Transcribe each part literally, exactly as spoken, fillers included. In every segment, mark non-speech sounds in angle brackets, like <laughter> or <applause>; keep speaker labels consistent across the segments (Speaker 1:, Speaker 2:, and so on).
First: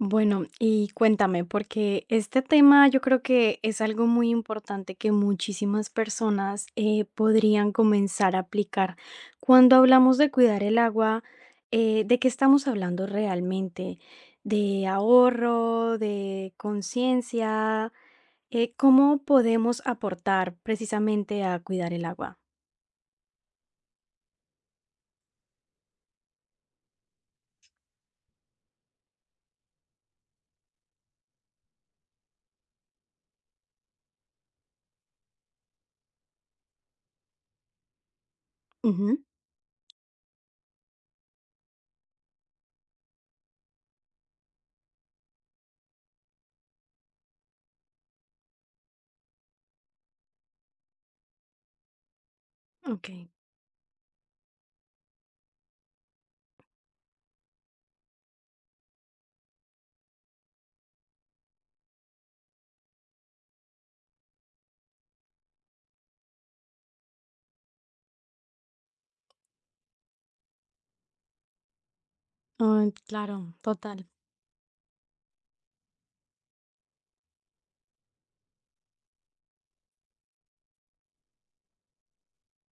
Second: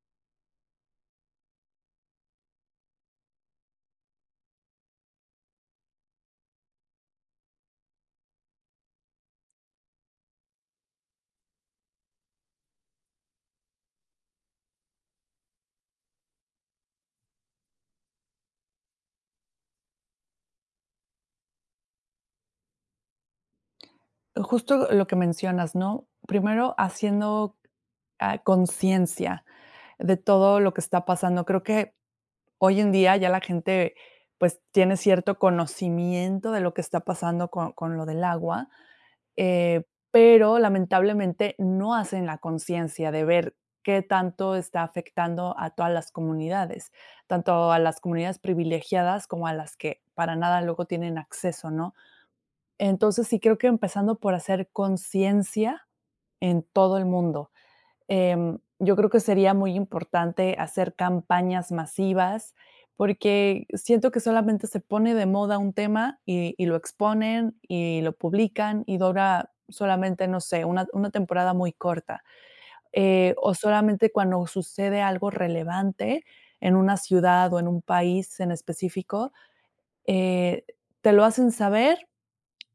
Speaker 1: Bueno, y cuéntame, porque este tema yo creo que es algo muy importante que muchísimas personas, eh, podrían comenzar a aplicar. Cuando hablamos de cuidar el agua, eh, ¿de qué estamos hablando realmente? ¿De ahorro? ¿De conciencia? Eh, ¿cómo podemos aportar, precisamente, a cuidar el agua?
Speaker 2: Justo lo lo que mencionas, ¿no?, primero haciendo, ah, conciencia de todo lo que está pasando. Creo que, hoy en día ya la gente, pues, tiene cierto conocimiento de lo que está pasando con con lo del agua,
Speaker 1: Ujú.
Speaker 2: eh, pero, lamentablemente, no hacen la conciencia de ver qué tanto está afectando a todas las comunidades, tanto a las comunidades privilegiadas como a las que para nada luego tienen acceso, ¿no? Entonces,
Speaker 1: Okey.
Speaker 2: sí, creo que empezando por hacer conciencia en todo el mundo. Em, yo creo que sería muy importante hacer campañas masivas, porque siento que solamente se pone de moda un tema, y y lo exponen, y lo publican, y dura solamente, no sé, una una temporada muy corta,
Speaker 1: Ah,
Speaker 2: eh,
Speaker 1: claro,
Speaker 2: o
Speaker 1: total.
Speaker 2: solamente cuando sucede algo relevante en una ciudad, o en un país en específico, eh, te lo hacen saber,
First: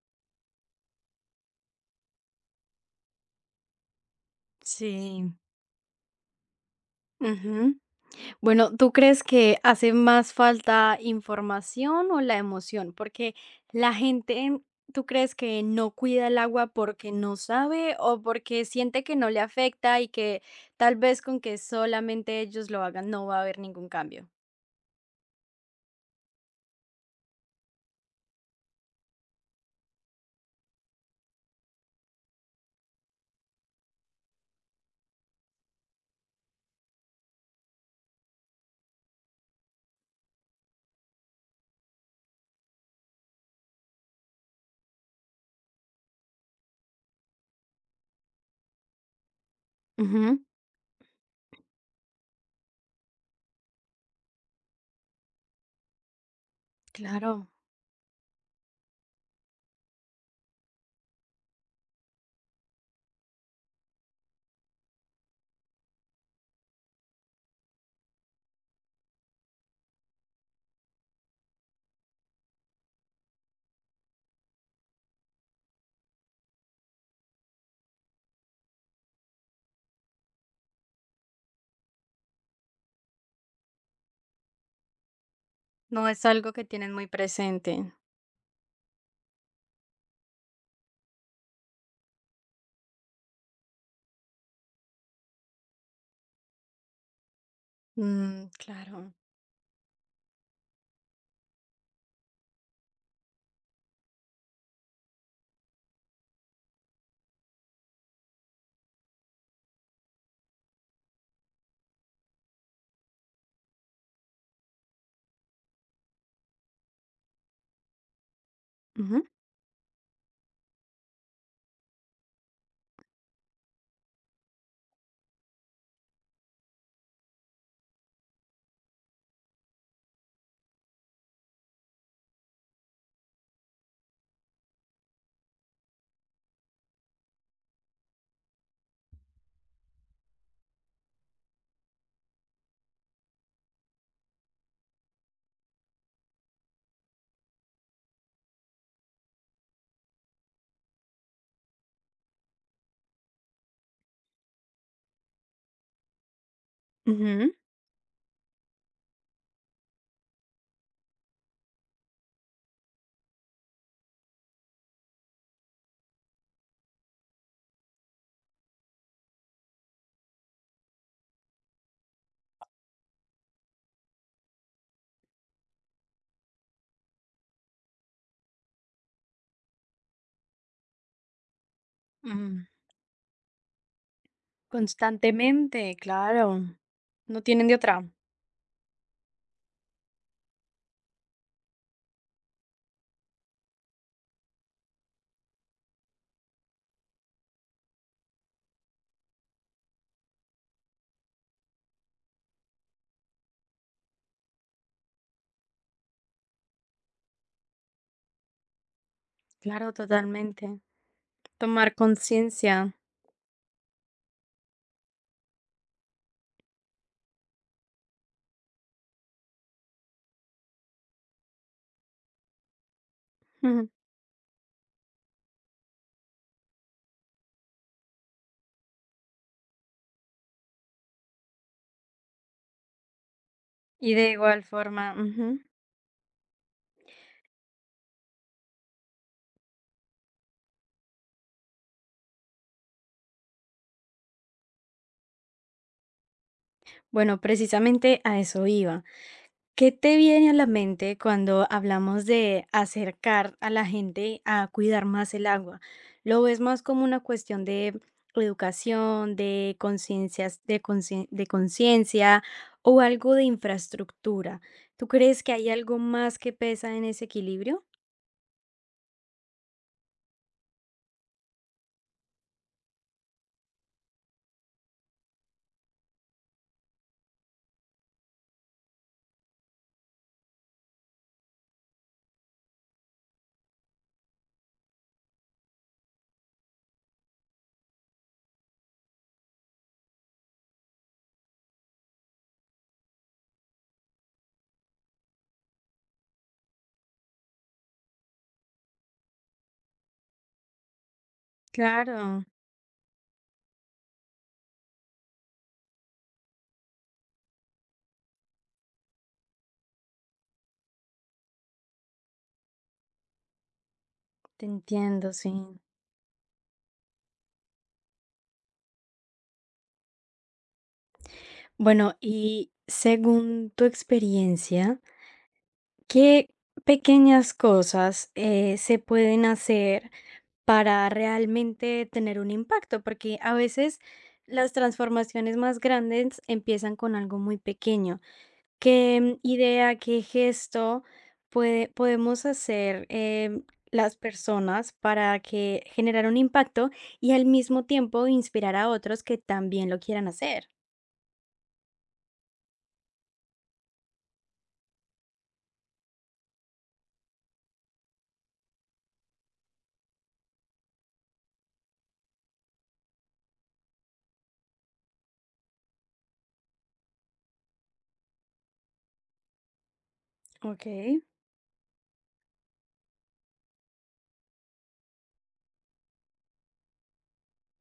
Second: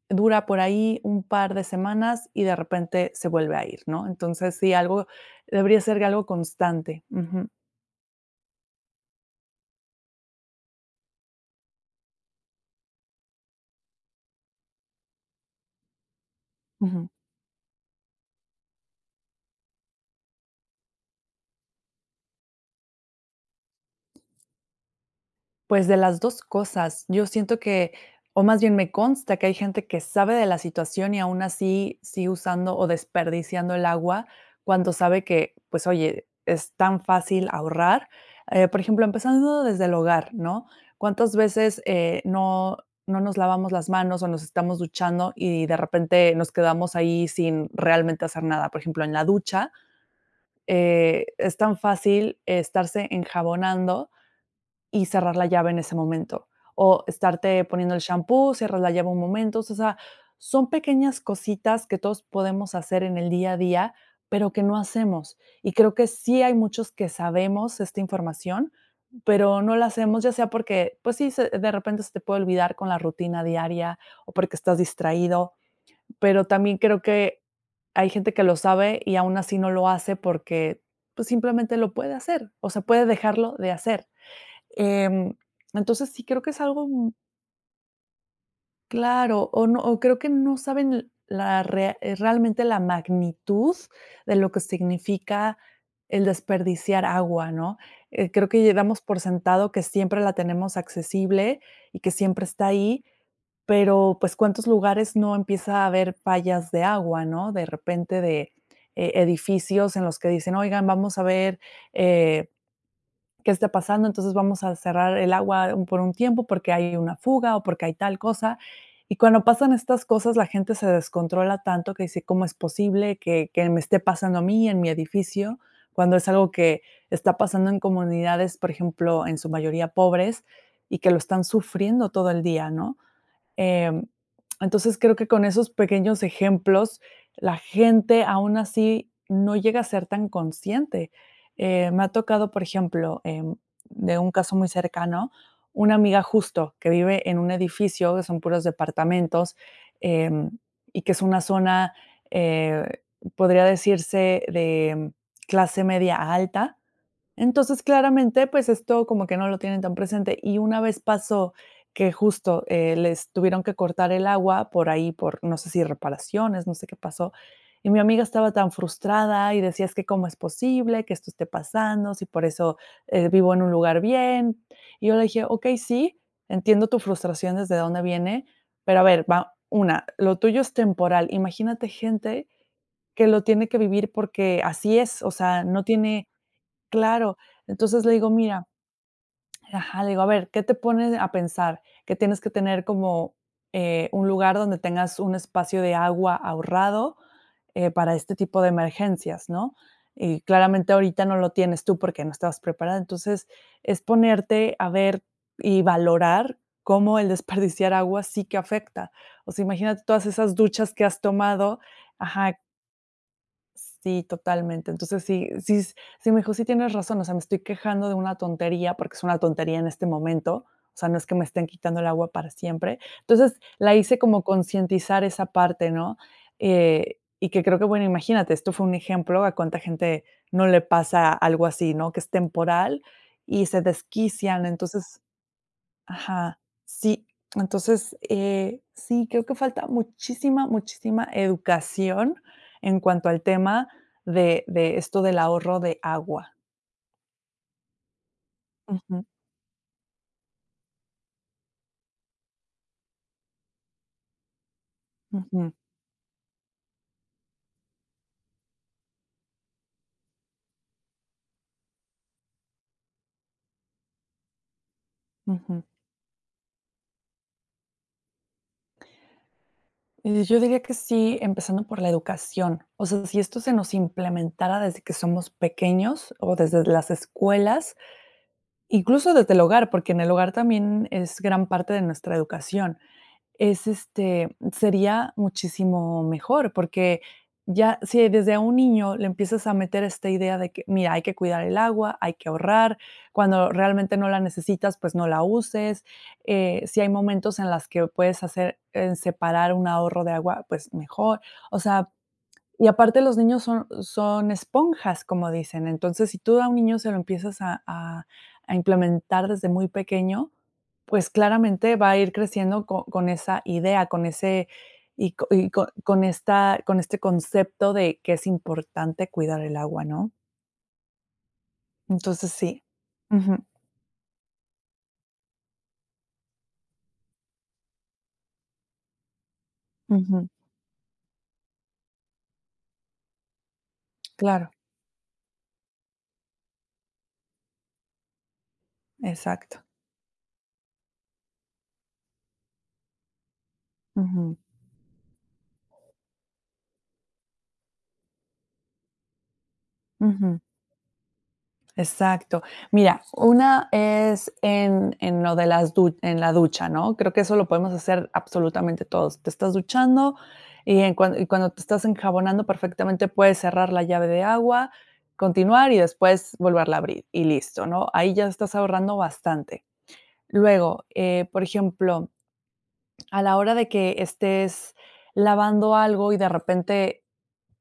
Speaker 2: dura por ahí un par de semanas, y, de repente, se vuelve a ir, ¿no? Entonces sí, algo
Speaker 1: Sí.
Speaker 2: debería ser algo constante. Ujú.
Speaker 1: Ujú. Bueno, ¿tú crees que hace más falta información o la emoción? Porque la gente, ¿tú crees que no cuida el agua
Speaker 2: Ujú.
Speaker 1: porque no sabe, o porque siente que no le afecta, y que, tal vez, con que solamente ellos lo hagan, no va a haber ningún cambio?
Speaker 2: Pues, de las dos cosas. Yo siento que, o más bien me consta que hay gente que sabe de la situación y aún así sigue usando o desperdiciando el agua cuando sabe que pues oye, es tan fácil ahorrar, eh, por ejemplo, empezando desde el hogar, ¿no?, cuántas veces, eh, no no nos lavamos las manos o nos estamos duchando y de repente nos quedamos ahí sin realmente hacer nada. Por ejemplo, en la ducha,
Speaker 1: Ujú.
Speaker 2: eh, es tan fácil estarse enjabonando y cerrar la llave en ese momento o
Speaker 1: Claro.
Speaker 2: estarte poniendo el champú, cerrar la llave un momento, o sea, son pequeñas cositas que todos podemos hacer en el día a día, pero que no hacemos, y creo que sí hay muchos que sabemos esta información, pero no la hacemos, ya sea porque, pues sí, se de repente se te puede olvidar con la rutina diaria o porque estás distraído, pero también creo que hay gente que lo sabe y aún así no lo hace porque, pues, simplemente lo puede hacer, o sea, puede dejarlo de hacer, em,
Speaker 1: No
Speaker 2: entonces sí,
Speaker 1: es
Speaker 2: creo que
Speaker 1: algo
Speaker 2: es
Speaker 1: que
Speaker 2: algo,
Speaker 1: tienen muy
Speaker 2: mm
Speaker 1: presente.
Speaker 2: Claro o no, o creo que no saben la rea eh, realmente la magnitud de lo que significa el desperdiciar agua, ¿no?, eh,
Speaker 1: Mm,
Speaker 2: creo que llevamos
Speaker 1: claro.
Speaker 2: por sentado que siempre la tenemos accesible y que siempre está ahí. Pero pues, ¿cuántos lugares no empieza a haber fallas de agua?, ¿no?, de repente de, eh, edificios en los que dicen: "Oigan, vamos a ver, eh, que esté pasando. Entonces vamos a cerrar el agua por un tiempo porque hay una fuga o porque hay tal cosa". Y
Speaker 1: Ujú.
Speaker 2: cuando pasan estas cosas, la gente se descontrola tanto que dice: "¿Cómo es posible que que me esté pasando a mí, en mi edificio?", cuando es algo que está pasando en comunidades, por ejemplo, en su mayoría pobres y que lo están sufriendo todo el día, ¿no?, em, entonces creo que con esos pequeños ejemplos, la gente, aún así no llega a ser tan consciente, eh, me ha tocado, por ejemplo, em, de un caso muy cercano. Una amiga, justo, que vive en un edificio que son puros departamentos, em, y que es una zona, eh, podría decirse de clase media alta.
Speaker 1: Ujú.
Speaker 2: Entonces claramente, pues esto como que no lo tienen tan presente. Y una vez pasó, que justo, eh, les tuvieron que cortar el agua, por ahí por, no sé si reparaciones, no sé qué pasó, y mi amiga estaba tan frustrada y decía: "Es que, ¿cómo es posible que esto esté pasando? Si por eso vivo en un lugar bien". Y yo le dije: "Okey, sí, entiendo tu frustración desde dónde viene, pero a ver va, una, lo tuyo es temporal. Imagínate gente
Speaker 1: Mm.
Speaker 2: que lo tiene que vivir porque así es". O sea, no
Speaker 1: Constantemente,
Speaker 2: tiene
Speaker 1: claro.
Speaker 2: Claro.
Speaker 1: No tienen de
Speaker 2: Entonces
Speaker 1: otra.
Speaker 2: le digo: "Mira". Ajá, le digo: "A ver, qué te pones a pensar, que tienes que tener como, eh, un lugar donde tengas un espacio de agua ahorrado, eh, para este tipo de emergencias, ¿no?, y claramente ahorita no lo tienes tú porque no estabas preparada. Entonces es ponerte a ver y valorar cómo el desperdiciar agua sí que afecta. O sea,
Speaker 1: Claro,
Speaker 2: imagínate todas esas
Speaker 1: totalmente.
Speaker 2: duchas que has tomado
Speaker 1: Tomar
Speaker 2: Ajá.
Speaker 1: conciencia.
Speaker 2: Sí, totalmente. Entonces sí sí sí, me dijo sí, tienes razón, o sea, me estoy quejando de una tontería, porque es una tontería en este momento, o sea, no es que me estén quitando el agua para siempre. Entonces,
Speaker 1: Ujú.
Speaker 2: la hice como concientizar esa parte, ¿no?, eh, y que creo que bueno, imagínate esto fue un ejemplo a cuánta gente no le pasa algo así, ¿no?, que es temporal y se
Speaker 1: Y de igual
Speaker 2: desquician.
Speaker 1: forma
Speaker 2: Entonces
Speaker 1: Ujú.
Speaker 2: Ajá. Sí, entonces, eh, sí, creo que falta muchísima, muchísima educación en cuanto al tema de de esto del ahorro de agua.
Speaker 1: Bueno, precisamente a eso iba.
Speaker 2: Ujú.
Speaker 1: ¿Qué te viene a la mente cuando hablamos de acercar a la gente a cuidar más el
Speaker 2: Ujú.
Speaker 1: agua? ¿Lo ves más como una cuestión de educación, de conciencias de concien de conciencia o algo de infraestructura? ¿Tú crees que hay
Speaker 2: Ujú.
Speaker 1: algo más que pesa en ese equilibrio?
Speaker 2: Eh, yo diría que sí, empezando por la educación. O sea, si esto se nos implementara desde que somos pequeños o desde las escuelas, incluso desde el hogar, porque en el hogar también es gran parte de nuestra educación, es, este, sería muchísimo mejor, porque ya si desde un niño le empiezas a meter esta idea de que: "Mira, hay que cuidar el agua, hay que ahorrar cuando realmente no la necesitas, pues, no la uses, eh, si hay momentos en las que o puedes hacer en separar un ahorro de agua, pues, mejor". O sea,
Speaker 1: Claro.
Speaker 2: y aparte, los niños son son esponjas, como dicen. Entonces, si tú a un niño se lo empiezas a a a implementar desde muy pequeño, pues, claramente va a ir creciendo co con esa idea, con
Speaker 1: Te
Speaker 2: ese
Speaker 1: entiendo.
Speaker 2: y co
Speaker 1: Sí.
Speaker 2: y con con esta con este concepto de que es importante cuidar el agua, ¿no?
Speaker 1: Bueno,
Speaker 2: Entonces,
Speaker 1: y,
Speaker 2: sí. Ujú.
Speaker 1: según tu experiencia ¿qué pequeñas cosas, eh, se pueden hacer,
Speaker 2: Ujú.
Speaker 1: para realmente, tener un impacto? Porque a veces, las
Speaker 2: Claro.
Speaker 1: transformaciones más grandes, empiezan con algo muy pequeño. ¿Qué
Speaker 2: Exacto.
Speaker 1: idea, qué gesto pue podemos hacer, em, las
Speaker 2: Ujú.
Speaker 1: personas, para que generar un impacto? Y al mismo tiempo, inspirar a otros, que también lo quieran
Speaker 2: Ujú.
Speaker 1: hacer.
Speaker 2: Exacto. Mira, una es en en lo de las du en la ducha, ¿no? Creo que eso lo podemos hacer, absolutamente todos. Te estás duchando, y en cuan cuando te estás enjabonando, perfectamente, puedes cerrar la llave de agua. Continuar, y después, volverla abrir, y listo, ¿no? Ahí ya estás ahorrando bastante. Luego,
Speaker 1: Okey.
Speaker 2: eh, por ejemplo, a la hora de que estés lavando algo, y de repente,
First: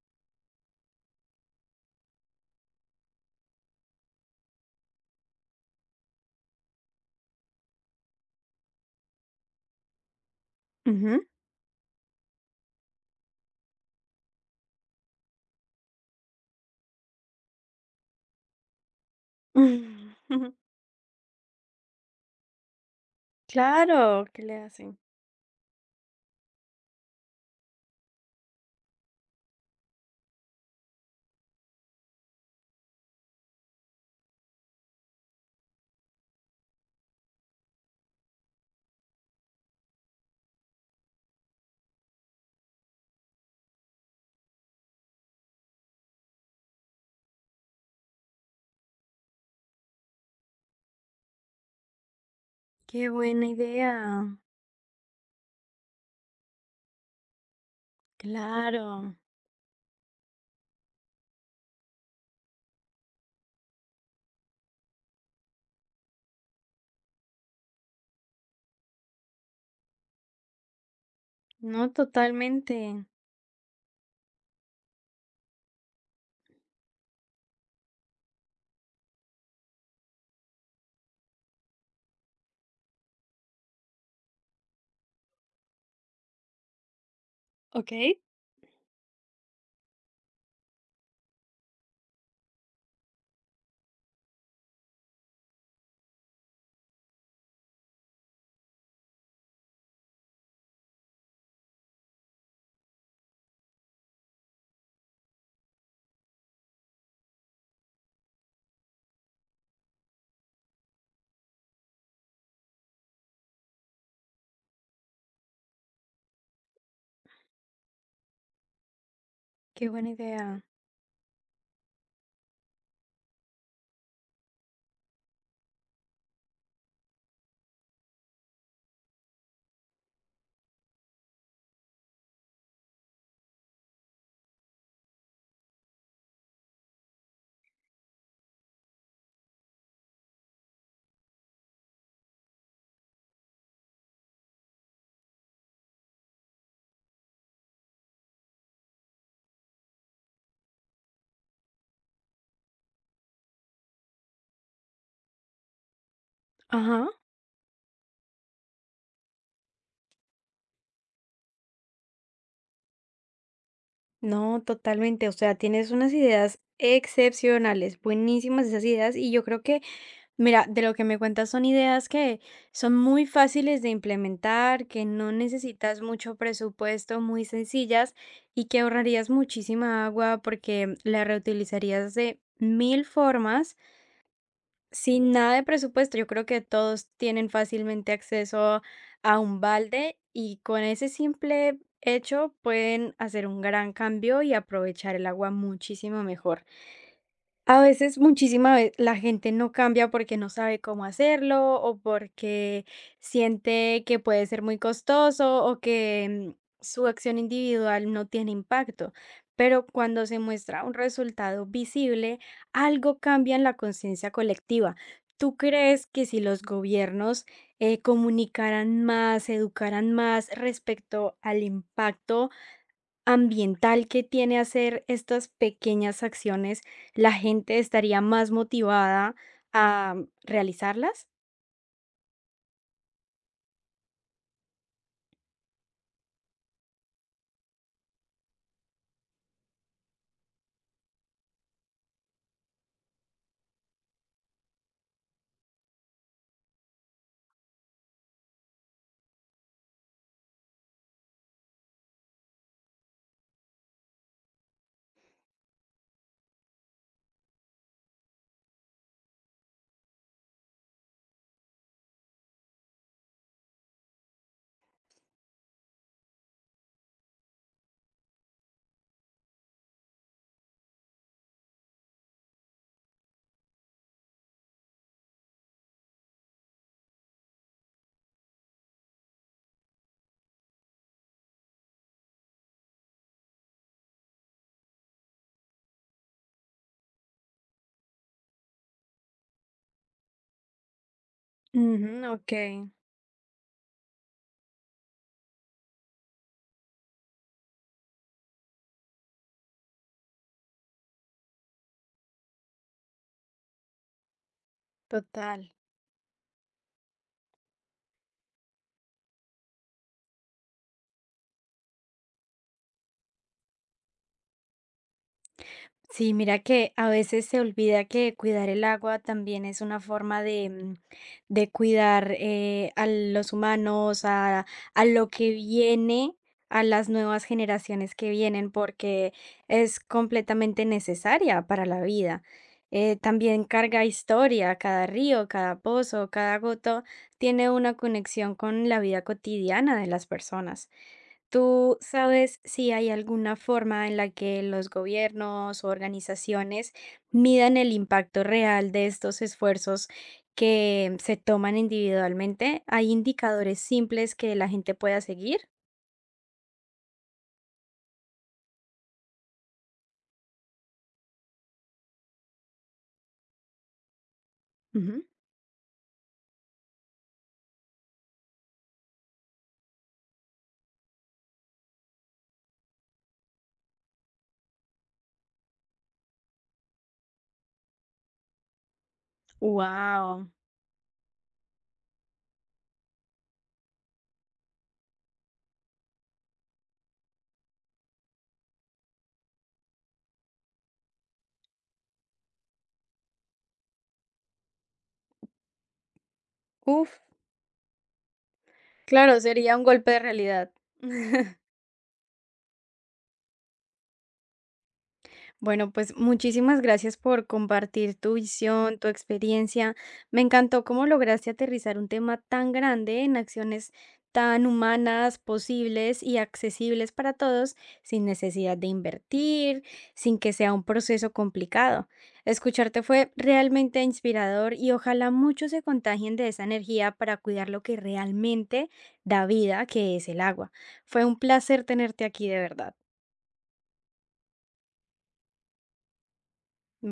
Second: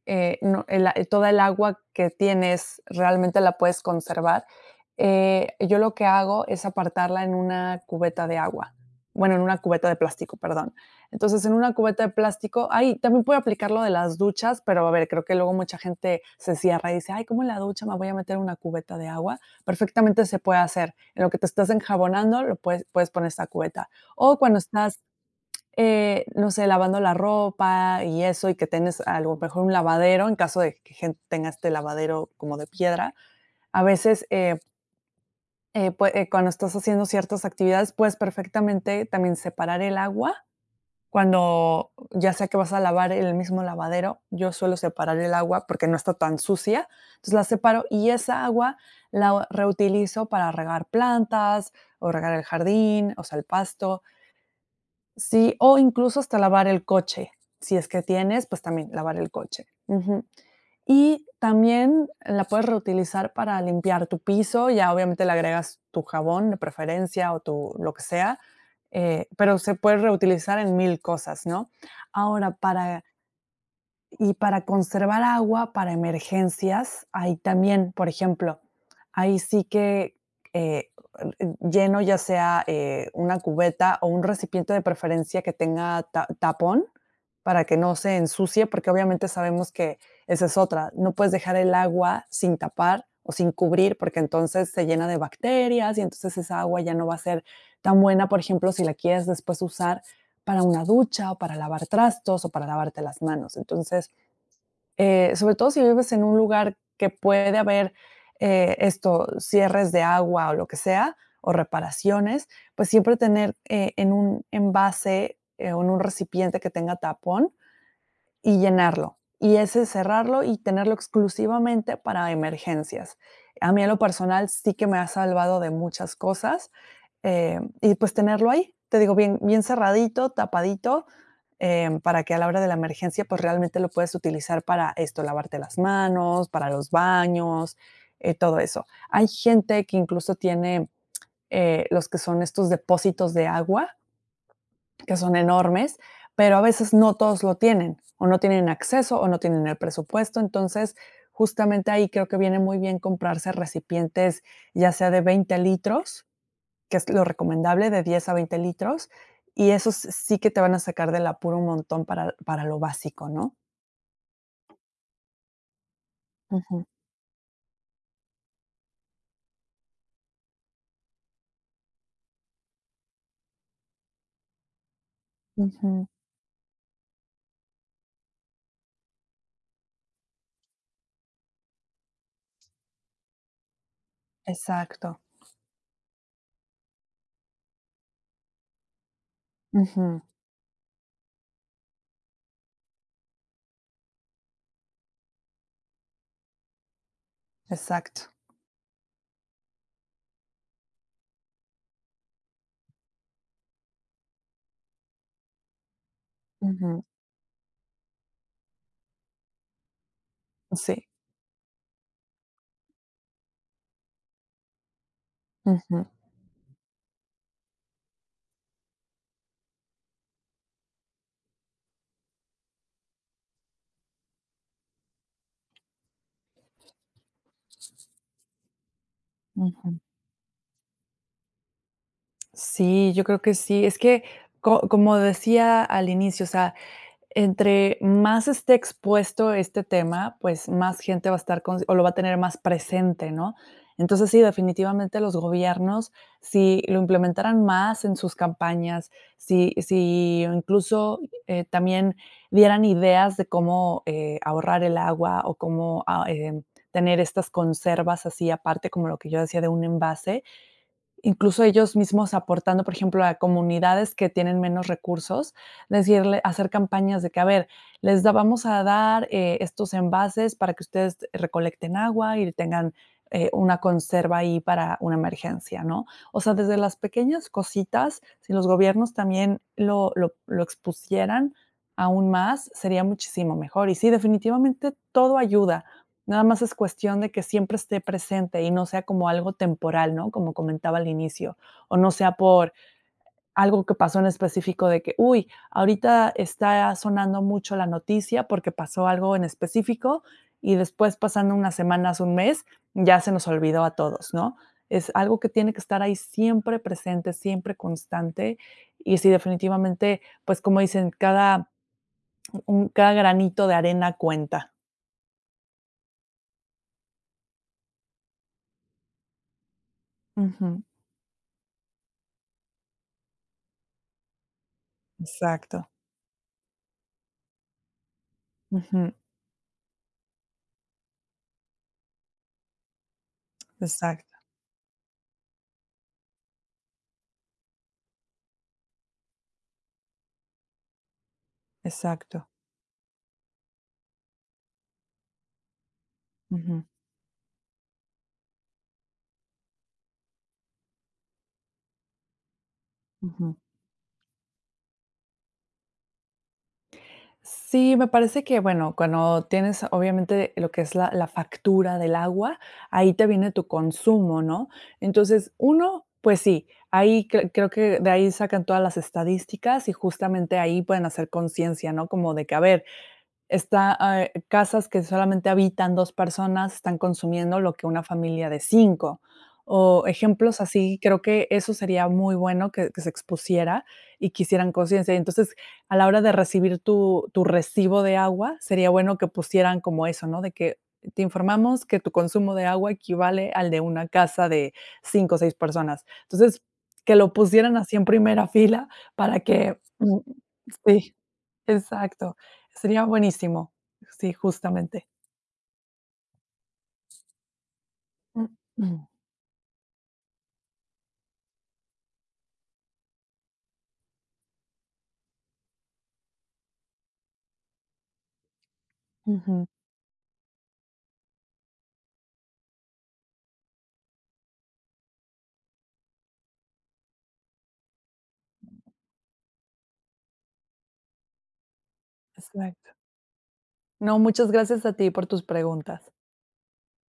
Speaker 2: eh, no la toda el agua que tienes, realmente la puedes conservar. Eh, yo lo que hago, es apartarla en una cubeta de agua. Bueno, en una cubeta de plástico. Perdón.
Speaker 1: Ujú.
Speaker 2: Entonces, en una cubeta de plástico ah, y también puede aplicar lo de las duchas. Pero a ver, creo que luego, mucha gente se cierra, y dice: "Ay. ¿Cómo en la ducha, me voy a meter una cubeta de agua?". Perfectamente, se
Speaker 1: <chuckles>
Speaker 2: puede hacer. En lo que te estás enjabonando, lo pues puedes poner esta cubeta.
Speaker 1: Claro.
Speaker 2: O
Speaker 1: Qué le
Speaker 2: cuando
Speaker 1: hacen.
Speaker 2: estás, eh, no sé, lavando la ropa, y eso. Y que tienes, a lo mejor un lavadero. En caso de que, gen tenga este lavadero, como de piedra. A veces, eh. Eh, pue eh, cuando estás haciendo ciertas actividades puedes perfectamente también separar el agua, cuando ya sea que vas a lavar el mismo lavadero, yo suelo separar el agua porque no está tan sucia. Entonces la separo y esa agua la reutilizo para regar plantas o regar el
Speaker 1: Qué
Speaker 2: jardín, o sea, el
Speaker 1: buena
Speaker 2: pasto.
Speaker 1: idea.
Speaker 2: Sí, o incluso hasta lavar el coche, si es que tienes, pues, también
Speaker 1: Claro.
Speaker 2: lavar el coche, ujú. Y también la puedes reutilizar para limpiar tu piso ya, obviamente, le agregas tu jabón de preferencia o tu lo que sea, eh, pero se puede reutilizar en mil cosas, ¿no?,
Speaker 1: No
Speaker 2: ahora
Speaker 1: totalmente.
Speaker 2: para y para conservar agua para emergencias, ahí también, por ejemplo, ahí sí que, eh, lleno, ya sea, eh, una cubeta o un recipiente de preferencia que tenga ta tapón. Para que no
Speaker 1: Okey.
Speaker 2: se ensucie, porque obviamente sabemos que esa es otra. No puedes dejar el agua sin tapar o sin cubrir porque entonces se llena de bacterias y entonces esa agua ya no va a ser tan buena, por ejemplo, si la quieres después usar para una ducha o para lavar trastos o para lavarte las manos. Entonces, eh, sobre todo si vives en un lugar que puede haber, eh, esto, cierres de agua o lo que sea o reparaciones. Pues, siempre tener, eh, en un envase o en un recipiente que tenga tapón. Y llenarlo. Y ese
Speaker 1: Qué buena
Speaker 2: cerrarlo y
Speaker 1: idea.
Speaker 2: tenerlo exclusivamente para emergencias. A mí en lo personal sí que me ha salvado de muchas cosas, em, y pues, tenerlo ahí, te digo, bien bien cerradito, tapadito, em, para que a la hora de la emergencia, pues, realmente lo puedes utilizar para esto, lavarte las manos, para los baños, eh, todo eso. Hay gente que incluso tiene, eh, los que son estos depósitos de agua. Que son enormes, pero a veces no todos lo tienen. O no tienen acceso o no tienen el presupuesto. Entonces, justamente ahí creo que viene muy bien comprarse recipientes, ya sea de veinte litros, que es
Speaker 1: Ajá.
Speaker 2: lo recomendable, de diez a veinte litros. Y esos sí que te van a sacar del apuro un montón para para lo básico, ¿no?
Speaker 1: No, totalmente. O sea, tienes unas ideas
Speaker 2: Ujú.
Speaker 1: excepcionales, buenísimas esas ideas. Y yo creo que, mira, de lo que me cuentas son ideas que son muy fáciles de implementar, que no necesitas
Speaker 2: Ujú.
Speaker 1: mucho presupuesto, muy sencillas y que ahorrarías muchísima agua, porque la reutilizarías de mil formas.
Speaker 2: Exacto.
Speaker 1: Sin nada de presupuesto. Yo creo que todos tienen fácilmente acceso a un balde
Speaker 2: Ujú.
Speaker 1: y con ese simple hecho, pueden hacer un gran cambio y aprovechar el agua muchísimo mejor. A veces,
Speaker 2: Exacto.
Speaker 1: muchísima ve la gente no cambia porque no sabe cómo hacerlo o porque siente que puede ser muy costoso, o que
Speaker 2: Ujú.
Speaker 1: su acción individual no tiene impacto, pero cuando se muestra un
Speaker 2: Sí.
Speaker 1: resultado visible, algo cambia en la conciencia colectiva. ¿Tú crees
Speaker 2: Ujú.
Speaker 1: que si los gobiernos, eh, comunicaran más, educaran más respecto al impacto ambiental que tiene hacer estas pequeñas acciones, la gente estaría más motivada
Speaker 2: Ujú.
Speaker 1: a realizarlas?
Speaker 2: Sí, yo creo que sí. Es que co como decía al inicio, o sea, entre más esté expuesto este tema, pues más gente va a estar con o lo va a tener más presente, ¿no? Entonces, sí, definitivamente, los gobiernos, si lo implementaran más en sus campañas. Si si incluso, eh, también dieran ideas de cómo, eh, ahorrar el agua, o cómo ay, en tener estas conservas así aparte, como lo que yo decía de un envase. Incluso, ellos mismos aportando, por ejemplo, a comunidades que tienen menos recursos, decirle hacer campañas de que: "A ver, les da vamos a dar, eh, estos envases, para que ustedes recolecten agua, y tengan, eh, una conserva ahí, para una emergencia", ¿no? O sea, desde las pequeñas cositas, si los gobiernos también lo lo lo expusieran, aún más, sería muchísimo mejor. Y sí, definitivamente, todo ayuda, nada más es cuestión de que siempre esté presente, y no sea como algo temporal, ¿no? Como comentaba al inicio. O no
Speaker 1: Ujú,
Speaker 2: sea por
Speaker 1: okey.
Speaker 2: algo, que pasó en específico de que: "Uy. Ahorita está sonando mucho la noticia", porque pasó algo en específico, y después, pasando unas semanas, un mes, ya se nos olvidó a todos, ¿no? Es algo que
Speaker 1: Total.
Speaker 2: tiene que estar ahí, siempre presente, siempre constante. Y sí, definitivamente, pues como dicen: "Cada un cada granito de arena, cuenta".
Speaker 1: Sí, mira que a veces se olvida que cuidar el agua también es una forma de,
Speaker 2: Ujú.
Speaker 1: mm, de cuidar, eh, a los humanos a a lo que
Speaker 2: Exacto.
Speaker 1: viene a las nuevas generaciones que vienen,
Speaker 2: Ujú.
Speaker 1: porque es completamente necesaria para la vida, eh, también carga
Speaker 2: Exacto.
Speaker 1: historia, cada río, cada pozo, cada gota tiene una conexión con la vida cotidiana de las personas, ¿tú
Speaker 2: Exacto.
Speaker 1: sabes si hay alguna forma en la que los gobiernos,
Speaker 2: Ujú.
Speaker 1: organizaciones, miran el impacto real de estos esfuerzos que se toman individualmente? ¿Hay
Speaker 2: Ujú.
Speaker 1: indicadores simples que la gente pueda seguir?
Speaker 2: Sí, me parece que bueno, cuando tienes obviamente, lo que es la la factura del agua. Ahí te viene tu consumo, ¿no?
Speaker 1: Ujú.
Speaker 2: Entonces, uno, pues sí, ahí, creo que de ahí sacan todas las estadísticas, y justamente ahí pueden hacer conciencia, ¿no?, como de que a ver, está, ah, eh, casas que solamente habitan dos personas, están consumiendo lo que una familia de cinco o
Speaker 1: ¡Wao!
Speaker 2: ejemplos así. Creo que eso sería muy bueno que que se expusiera y que hicieran conciencia. Entonces, a la hora de recibir tu tu recibo de agua, sería bueno que pusieran como eso, ¿no?, de que: "Te informamos que tu consumo de agua equivale al de una casa de cinco o seis personas". Entonces, que
Speaker 1: Uf.
Speaker 2: lo pusieran así en primera fila
Speaker 1: Claro,
Speaker 2: para
Speaker 1: sería
Speaker 2: que
Speaker 1: un golpe de realidad.
Speaker 2: sí.
Speaker 1: <chuckles>
Speaker 2: Exacto, sería buenísimo. Sí, justamente.
Speaker 1: Bueno, pues, muchísimas gracias por compartir tu visión, tu
Speaker 2: <clears throat>
Speaker 1: experiencia. Me encantó cómo lograste aterrizar un tema tan grande en acciones tan humanas, posibles y accesibles para todos, sin necesidad de
Speaker 2: Ujú.
Speaker 1: invertir, sin que sea un proceso complicado. Escucharte fue realmente inspirador y ojalá muchos se contagien de esa energía para cuidar lo que realmente da vida, que es el agua. Fue un placer tenerte aquí de verdad.
Speaker 2: Exacto. No, muchas gracias a ti por tus preguntas.
Speaker 1: Mm